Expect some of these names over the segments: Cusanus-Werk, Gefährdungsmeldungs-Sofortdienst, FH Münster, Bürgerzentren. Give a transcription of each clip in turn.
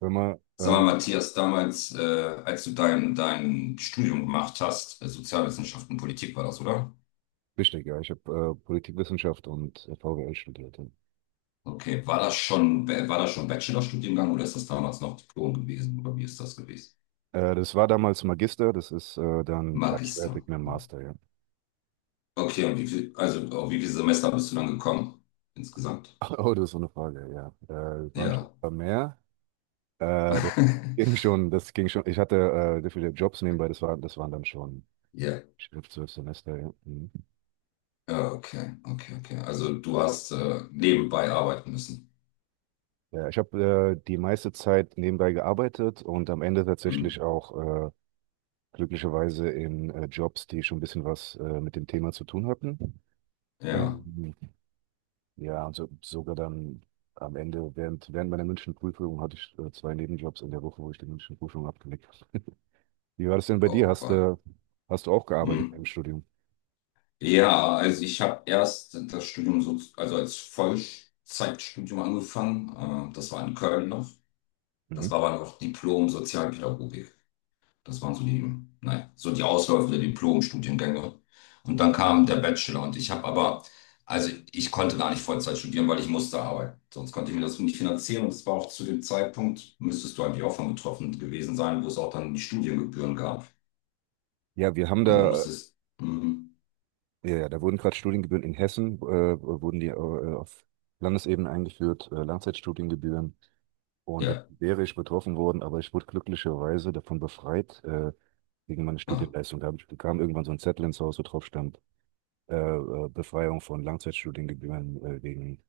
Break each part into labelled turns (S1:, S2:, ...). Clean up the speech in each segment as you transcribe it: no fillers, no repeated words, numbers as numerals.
S1: Hör mal,
S2: Sag mal,
S1: ähm,
S2: Matthias, damals, als du dein Studium gemacht hast, Sozialwissenschaften und Politik war das, oder?
S1: Richtig, ja, ich habe Politikwissenschaft und VWL studiert. Ja.
S2: Okay, war das schon Bachelorstudiengang oder ist das damals noch Diplom gewesen? Oder wie ist das gewesen?
S1: Das war damals Magister, das ist dann
S2: Magister.
S1: gleichwertig mit dem Master, ja.
S2: Okay, und wie viel, also auf wie viele Semester bist du dann gekommen? Insgesamt.
S1: Oh, das ist so eine Frage, ja. Es waren schon
S2: Ja.
S1: ein paar mehr. Das ging schon, das ging schon. Ich hatte sehr viele Jobs nebenbei, das waren dann schon
S2: Ja.
S1: fünf, zwölf Semester, ja. Mhm.
S2: Ja, okay, okay, okay. Also du hast nebenbei arbeiten müssen.
S1: Ja, ich habe die meiste Zeit nebenbei gearbeitet und am Ende
S2: Hm.
S1: tatsächlich auch glücklicherweise in Jobs, die schon ein bisschen was mit dem Thema zu tun hatten.
S2: Ja.
S1: Ähm, Ja, und sogar dann am Ende, während meiner Münchenprüfung hatte ich zwei Nebenjobs in der Woche, wo ich die Münchenprüfung abgelegt habe. Wie war das denn bei dir?
S2: Oh, wa-
S1: Hast du auch
S2: hm.
S1: gearbeitet im Studium?
S2: Ja, also ich habe erst das Studium so, also als Vollzeitstudium angefangen. Das war in Köln noch.
S1: Mhm.
S2: Das war aber noch Diplom Sozialpädagogik. Das waren so die, naja, so die Ausläufe der Diplom-Studiengänge. Und dann kam der Bachelor und ich habe aber, also ich konnte gar nicht Vollzeit studieren, weil ich musste arbeiten. Sonst konnte ich mir das so nicht finanzieren und es war auch zu dem Zeitpunkt, müsstest du eigentlich auch von betroffen gewesen sein, wo es auch dann die Studiengebühren gab.
S1: Ja, wir haben
S2: Also du
S1: da,
S2: musstest, mm,
S1: ja, da wurden gerade Studiengebühren in Hessen, wurden die auf Landesebene eingeführt, Langzeitstudiengebühren. Und da
S2: ja.
S1: wäre ich betroffen worden, aber ich wurde glücklicherweise davon befreit, wegen meiner
S2: Ah,
S1: Studienleistung. Bekam irgendwann so ein Zettel ins Haus, wo drauf stand, Befreiung von Langzeitstudiengebühren wegen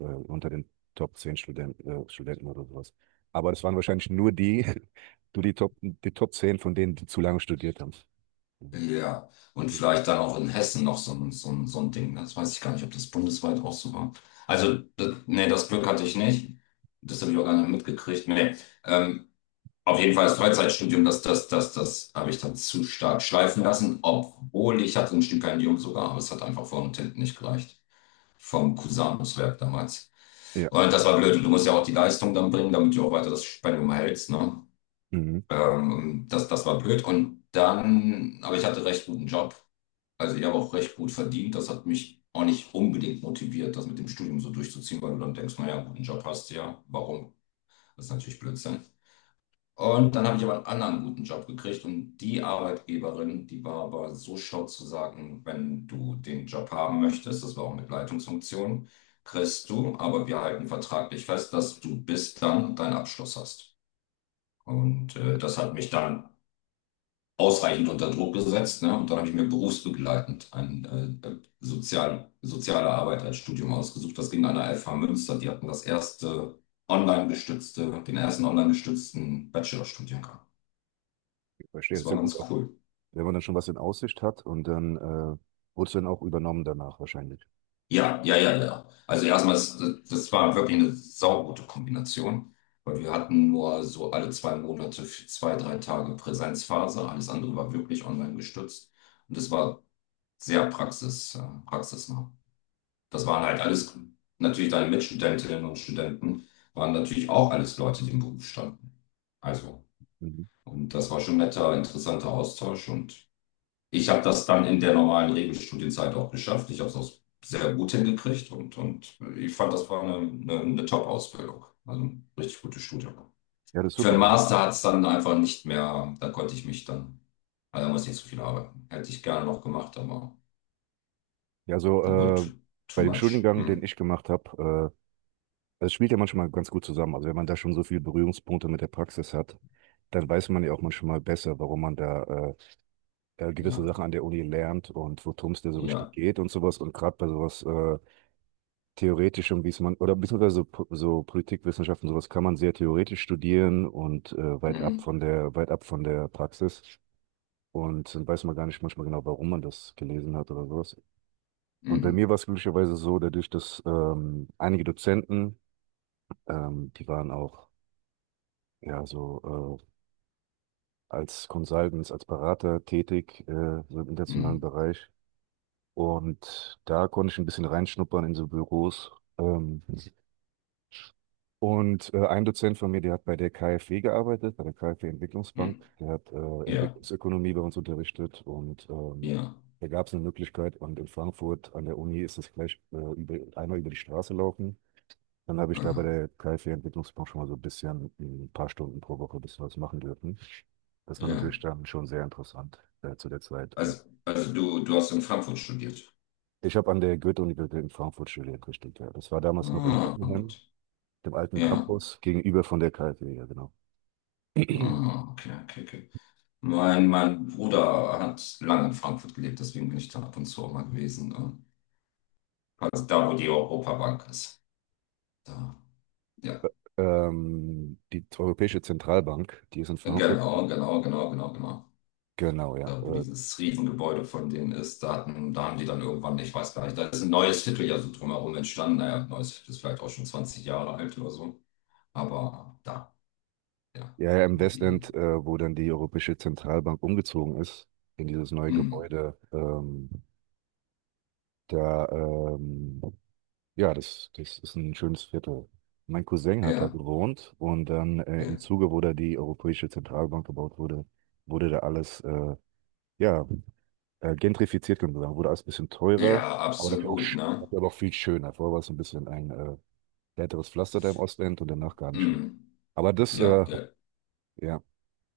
S1: unter den Top 10 Studenten, Studenten oder sowas. Aber das waren wahrscheinlich nur die, die Top 10 von denen, die zu lange studiert haben.
S2: ja, und
S1: Ja.
S2: vielleicht dann auch in Hessen noch so ein, so ein, so ein Ding. Das weiß ich gar nicht, ob das bundesweit auch so war. Also, das, nee, das Glück hatte ich nicht. Das habe ich auch gar nicht mitgekriegt. Nee. Ähm, auf jeden Fall das Freizeitstudium, das habe ich dann zu stark schleifen lassen, obwohl ich hatte ein Stipendium sogar, aber es hat einfach vorne und hinten nicht gereicht. Vom Cusanus-Werk damals.
S1: Ja,
S2: Und das war blöd. Und du musst ja auch die Leistung dann bringen, damit du auch weiter das Stipendium erhältst, ne?
S1: mhm.
S2: Das, das war blöd. Und dann, aber ich hatte recht guten Job. Also ich habe auch recht gut verdient. Das hat mich auch nicht unbedingt motiviert, das mit dem Studium so durchzuziehen, weil du dann denkst, naja, einen guten Job hast du ja. Warum? Das ist natürlich Blödsinn. Und dann habe ich aber einen anderen guten Job gekriegt und die Arbeitgeberin, die war aber so schlau zu sagen, wenn du den Job haben möchtest, das war auch mit Leitungsfunktion, kriegst du, aber wir halten vertraglich fest, dass du bis dann deinen Abschluss hast. Und das hat mich dann ausreichend unter Druck gesetzt. Ne? Und dann habe ich mir berufsbegleitend ein soziale Arbeit als Studium ausgesucht. Das ging an der FH Münster. Die hatten das erste online gestützte, den ersten online gestützten Bachelorstudiengang.
S1: Ich verstehe. Das
S2: Das
S1: ist
S2: war
S1: ja gut
S2: ganz
S1: auch,
S2: cool.
S1: wenn man dann schon was in Aussicht hat und dann wurde es dann auch übernommen danach wahrscheinlich.
S2: Ja, ja, ja, ja. Also erstmal, das, das war wirklich eine saugute Kombination, weil wir hatten nur so alle 2 Monate, für zwei, drei Tage Präsenzphase. Alles andere war wirklich online gestützt. Und das war sehr praxisnah. Das waren halt alles natürlich deine Mitstudentinnen und Studenten, waren natürlich auch alles Leute, die im Beruf standen. Also,
S1: Mhm.
S2: und das war schon netter, interessanter Austausch. Und ich habe das dann in der normalen Regelstudienzeit auch geschafft. Ich habe es auch sehr gut hingekriegt und ich fand, das war eine Top-Ausbildung. Also ein richtig gutes Studium.
S1: Ja, das ist
S2: Für
S1: super.
S2: den
S1: Also,
S2: Master hat es dann einfach nicht mehr, da konnte ich mich dann, also da musste ich nicht so viel arbeiten. Hätte ich gerne noch gemacht, aber
S1: ja, so
S2: it wurde too,
S1: bei
S2: too
S1: dem
S2: much.
S1: Studiengang, den
S2: Mm,
S1: ich gemacht habe, das spielt ja manchmal ganz gut zusammen. Also wenn man da schon so viele Berührungspunkte mit der Praxis hat, dann weiß man ja auch manchmal besser, warum man da gewisse
S2: ja,
S1: Sachen an der Uni lernt und worum es da so richtig
S2: ja.
S1: geht und sowas. Und gerade bei sowas Theoretischem, wie es man, oder beziehungsweise so, so Politikwissenschaften, sowas kann man sehr theoretisch studieren und weit ab
S2: Mm.
S1: von der, weit ab von der Praxis. Und dann weiß man gar nicht manchmal genau, warum man das gelesen hat oder sowas. Und bei mir
S2: Mhm.
S1: war es glücklicherweise so, dadurch, dass einige Dozenten, die waren auch ja, so als Consultants, als Berater tätig, so im internationalen
S2: Mhm.
S1: Bereich. Und da konnte ich ein bisschen reinschnuppern in so Büros. Ähm, ein Dozent von mir, der hat bei der KfW gearbeitet, bei der KfW Entwicklungsbank.
S2: Mhm.
S1: Der hat
S2: Ja,
S1: Entwicklungsökonomie bei uns unterrichtet und
S2: ja,
S1: da gab es eine Möglichkeit. Und in Frankfurt an der Uni ist das gleich einmal über die Straße laufen. Dann habe ich da bei
S2: ah,
S1: der KfW-Entwicklungsbank schon mal so ein bisschen, ein paar Stunden pro Woche ein bisschen was machen dürfen. Das war
S2: ja.
S1: natürlich dann schon sehr interessant zu der Zeit.
S2: Also du, du hast in Frankfurt studiert.
S1: Ich habe an der Goethe-Universität in Frankfurt studiert, richtig. Ja. Das war damals noch in
S2: Ah, gut.
S1: Bockenheim, dem alten
S2: Ja.
S1: Campus, gegenüber von der KfW, ja genau.
S2: Ah, okay, okay, okay. Mein Bruder hat lange in Frankfurt gelebt, deswegen bin ich da ab und zu auch mal gewesen. Also da, wo die Europabank ist. Da, ja.
S1: Die Europäische Zentralbank, die ist in Frankfurt.
S2: Genau, genau, genau, genau, genau.
S1: Genau, ja.
S2: Da, wo dieses Riesengebäude von denen ist, da hatten, da haben die dann irgendwann, ich weiß gar nicht, da ist ein neues Viertel ja so drumherum entstanden. Naja, ein neues Viertel ist vielleicht auch schon 20 Jahre alt oder so. Aber da, ja,
S1: Ja, im
S2: die,
S1: Westend, wo dann die Europäische Zentralbank umgezogen ist, in dieses neue
S2: mm,
S1: Gebäude, da ja, das ist ein schönes Viertel. Mein Cousin hat da
S2: ja,
S1: gewohnt und dann im
S2: ja,
S1: Zuge, wo da die Europäische Zentralbank gebaut wurde, wurde da alles ja, gentrifiziert, kann man sagen. Wurde alles ein bisschen teurer,
S2: ja,
S1: aber dafür auch,
S2: absolut, ne?
S1: dafür aber auch viel schöner. Vorher war es ein bisschen ein härteres Pflaster da im Ostend und danach gar nicht mehr.
S2: Mm,
S1: Aber das,
S2: ja,
S1: äh,
S2: ja,
S1: ja.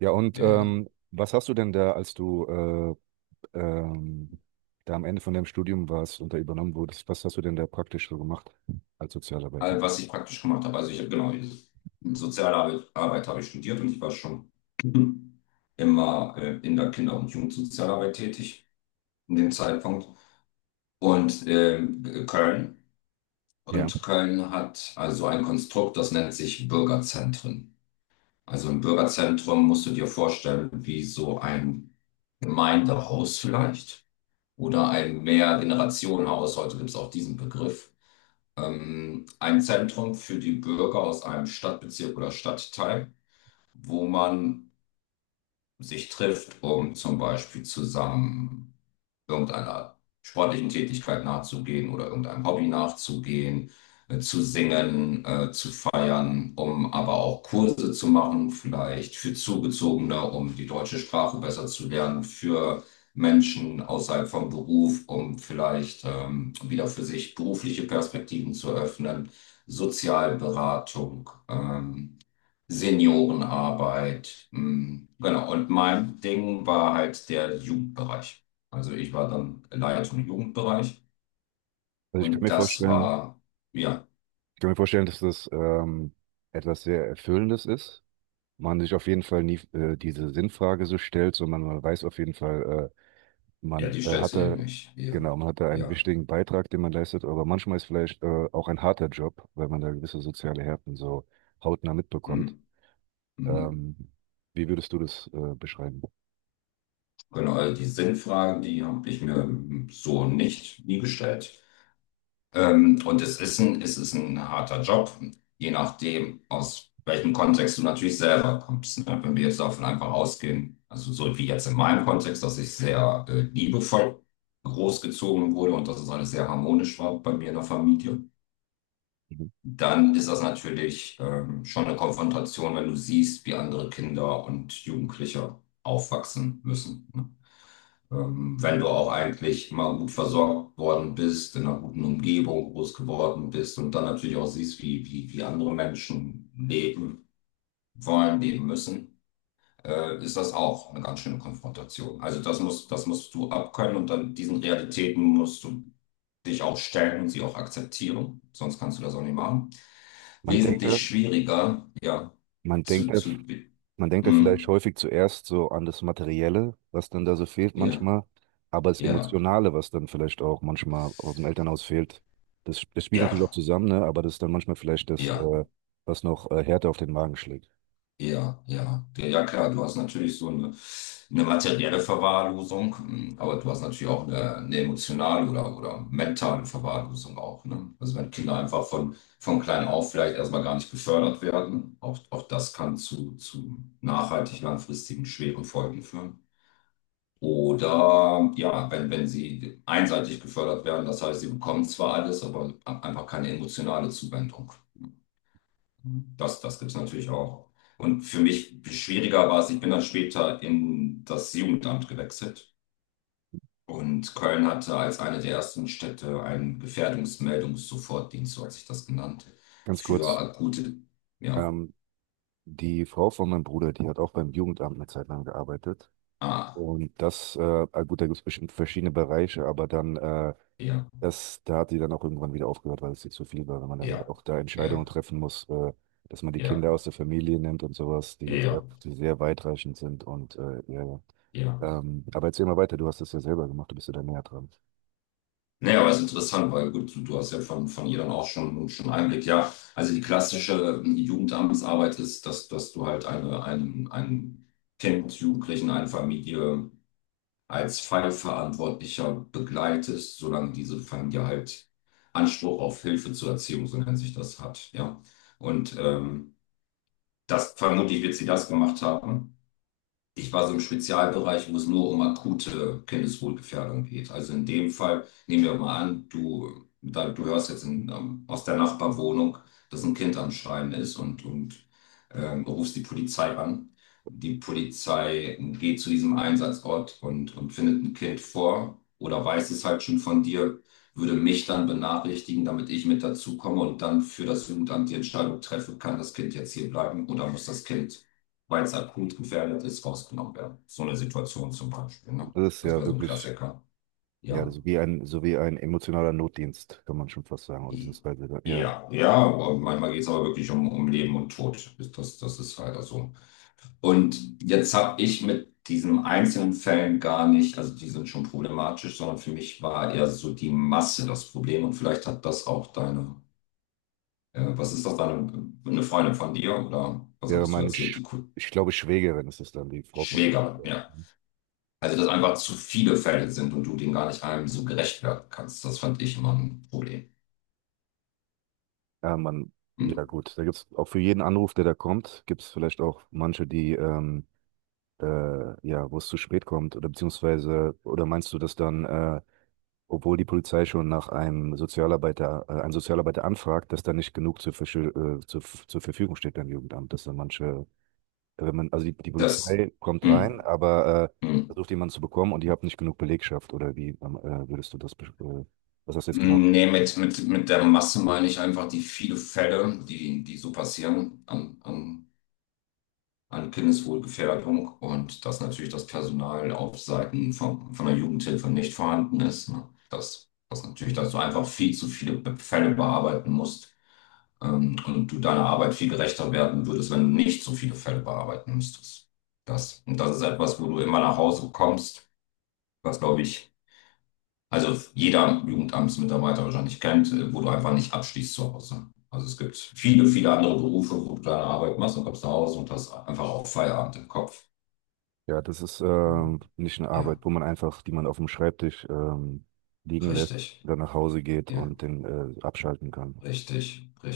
S1: Ja, und
S2: ja. Ja.
S1: was hast du denn da, als du ähm, da am Ende von deinem Studium warst und da übernommen wurdest, was hast du denn da praktisch so gemacht als Sozialarbeiter?
S2: All, was ich praktisch gemacht habe, also ich habe genau, Sozialarbeit Arbeit habe ich studiert und ich war schon immer in der Kinder- und Jugendsozialarbeit tätig, in dem Zeitpunkt. Und ähm, Köln. Und Köln hat also ein Konstrukt, das nennt sich Bürgerzentren. Also im Bürgerzentrum musst du dir vorstellen, wie so ein Gemeindehaus vielleicht oder ein Mehrgenerationenhaus, heute gibt es auch diesen Begriff, ein Zentrum für die Bürger aus einem Stadtbezirk oder Stadtteil, wo man sich trifft, um zum Beispiel zusammen irgendeiner sportlichen Tätigkeit nachzugehen oder irgendeinem Hobby nachzugehen, zu singen, zu feiern, um aber auch Kurse zu machen, vielleicht für Zugezogene, um die deutsche Sprache besser zu lernen, für Menschen außerhalb vom Beruf, um vielleicht wieder für sich berufliche Perspektiven zu öffnen, Sozialberatung. Seniorenarbeit. Mm, genau. Und mein Ding war halt der Jugendbereich. Also ich war dann Leitung im Jugendbereich
S1: Also ich kann
S2: und
S1: mir
S2: das
S1: vorstellen,
S2: war, ja,
S1: Ich kann mir vorstellen, dass das etwas sehr Erfüllendes ist. Man sich auf jeden Fall nie diese Sinnfrage so stellt, sondern man weiß auf jeden Fall,
S2: ja,
S1: man
S2: die
S1: äh,
S2: stellst
S1: hat
S2: du dir
S1: da,
S2: nicht. Ja,
S1: genau, man hat da einen
S2: ja.
S1: wichtigen Beitrag, den man leistet, aber manchmal ist vielleicht auch ein harter Job, weil man da gewisse soziale Härten so hautnah mitbekommt.
S2: Mm, mm.
S1: Ähm, Wie würdest du das beschreiben?
S2: Genau, also die Sinnfragen, die habe ich mir mm, so nicht nie gestellt. Und es ist ein harter Job, je nachdem, aus welchem Kontext du natürlich selber kommst. Ne? Wenn wir jetzt davon einfach ausgehen, also so wie jetzt in meinem Kontext, dass ich sehr liebevoll großgezogen wurde und dass es alles sehr harmonisch war bei mir in der Familie,
S1: Mhm.
S2: dann ist das natürlich schon eine Konfrontation, wenn du siehst, wie andere Kinder und Jugendliche aufwachsen müssen. Ne? Wenn du auch eigentlich immer gut versorgt worden bist, in einer guten Umgebung groß geworden bist und dann natürlich auch siehst, wie andere Menschen leben wollen, leben müssen, ist das auch eine ganz schöne Konfrontation. Also das musst du abkönnen und dann diesen Realitäten musst du dich auch stellen und sie auch akzeptieren. Sonst kannst du das auch nicht machen.
S1: Man denkt da,
S2: Wesentlich schwieriger, ja,
S1: man denkt
S2: zu,
S1: da
S2: zu,
S1: Man denkt ja vielleicht
S2: hm,
S1: häufig zuerst so an das Materielle, was dann da so fehlt
S2: ja,
S1: manchmal, aber das
S2: ja,
S1: Emotionale, was dann vielleicht auch manchmal aus dem Elternhaus fehlt, das spielt
S2: ja,
S1: natürlich auch zusammen, ne? Aber das ist dann manchmal vielleicht das,
S2: ja.
S1: was noch härter auf den Magen schlägt.
S2: Ja, ja, ja, ja, klar, du hast natürlich so eine materielle Verwahrlosung, mm, aber du hast natürlich auch eine emotionale oder mentale Verwahrlosung auch, ne? Also wenn Kinder einfach von klein auf vielleicht erstmal gar nicht gefördert werden, auch, auch das kann zu nachhaltig langfristigen schweren Folgen führen. Oder ja, wenn sie einseitig gefördert werden, das heißt, sie bekommen zwar alles, aber einfach keine emotionale Zuwendung. Das, das gibt es natürlich auch. Und für mich schwieriger war es, ich bin dann später in das Jugendamt gewechselt. Und Köln hatte als eine der ersten Städte einen Gefährdungsmeldungs-Sofortdienst, so hat sich das genannt,
S1: Ganz
S2: für
S1: kurz,
S2: akute, ja,
S1: ähm, die Frau von meinem Bruder, die hat auch beim Jugendamt eine Zeit lang gearbeitet.
S2: ah,
S1: Und das, äh, ah, gut, da gibt es bestimmt verschiedene Bereiche, aber dann
S2: ja,
S1: das, da hat die dann auch irgendwann wieder aufgehört, weil es ihr zu viel war, wenn man dann
S2: ja,
S1: auch da Entscheidungen
S2: ja,
S1: treffen muss, dass man die
S2: ja,
S1: Kinder aus der Familie nimmt und sowas,
S2: ja, ja,
S1: die sehr weitreichend sind und ja. Ja.
S2: ja.
S1: Aber erzähl mal weiter, du hast das ja selber gemacht, du bist ja da näher dran.
S2: Naja, aber es ist interessant, weil gut, du hast ja von ihr dann auch schon Einblick. Ja, also die klassische Jugendamtsarbeit ist, dass, dass du halt einen Kind, Jugendlichen, eine Familie als Fallverantwortlicher begleitest, solange diese Familie halt Anspruch auf Hilfe zur Erziehung, so nennt sich das, hat. Ja, und ähm, das vermutlich wird sie das gemacht haben. Ich war so im Spezialbereich, wo es nur um akute Kindeswohlgefährdung geht. Also in dem Fall nehmen wir mal an, du, da, du hörst jetzt in, aus der Nachbarwohnung, dass ein Kind am Schreien ist und rufst die Polizei an. Die Polizei geht zu diesem Einsatzort und findet ein Kind vor oder weiß es halt schon von dir, würde mich dann benachrichtigen, damit ich mit dazu komme und dann für das Jugendamt die Entscheidung treffe, kann das Kind jetzt hier bleiben oder muss das Kind weil es akut gefährdet ist, rausgenommen werden. So eine Situation zum Beispiel. Ne?
S1: Das ist
S2: Das
S1: ja
S2: wäre so ein
S1: wirklich,
S2: Klassiker.
S1: Ja, das
S2: Ja.
S1: ist wie ein, so wie ein emotionaler Notdienst, kann man schon fast sagen, oder
S2: I-
S1: beziehungsweise, ja,
S2: Ja, ja, aber manchmal geht es aber wirklich um, um Leben und Tod. Das, das ist leider so. Und jetzt habe ich mit diesen einzelnen Fällen gar nicht, also die sind schon problematisch, sondern für mich war eher so die Masse das Problem. Und vielleicht hat das auch deine, was ist das, deine, eine Freundin von dir oder was
S1: wäre
S2: hattest du
S1: meine,
S2: erzählt?
S1: Sch ich glaube, Schwägerin ist es dann, die Frau von,
S2: Schwägerin, ja, also, dass einfach zu viele Fälle sind und du denen gar nicht einem so gerecht werden kannst, das fand ich immer ein Problem.
S1: ja, man, ja
S2: Hm.
S1: gut, da gibt es auch für jeden Anruf, der da kommt, gibt es vielleicht auch manche, ja, wo es zu spät kommt oder beziehungsweise, oder meinst du, dass dann, obwohl die Polizei schon nach einem Sozialarbeiter, einen Sozialarbeiter anfragt, dass da nicht genug zur Verfügung steht beim Jugendamt, dass dann manche, wenn man, die
S2: Das,
S1: Polizei kommt rein,
S2: hm,
S1: aber
S2: hm.
S1: versucht jemanden zu bekommen und ihr habt nicht genug Belegschaft oder wie würdest du das, äh, was hast du jetzt genau gesagt?
S2: Nee, mit der Masse meine ich einfach die viele Fälle, die, die so passieren an Kindeswohlgefährdung und dass natürlich das Personal auf Seiten von der Jugendhilfe nicht vorhanden ist. Ne? Dass, dass natürlich, dass du einfach viel zu viele Fälle bearbeiten musst und du deiner Arbeit viel gerechter werden würdest, wenn du nicht so viele Fälle bearbeiten müsstest. Das, und das ist etwas, wo du immer nach Hause kommst, was, glaube ich, also jeder Jugendamtsmitarbeiter wahrscheinlich kennt, wo du einfach nicht abschließt zu Hause. Also es gibt viele, viele andere Berufe, wo du deine Arbeit machst und kommst nach Hause und hast einfach auch Feierabend im Kopf.
S1: Ja, das ist nicht eine Arbeit,
S2: Ja,
S1: wo man einfach, die man auf dem Schreibtisch liegen lässt
S2: richtig.
S1: oder nach Hause geht
S2: Ja,
S1: und den abschalten kann.
S2: richtig, richtig.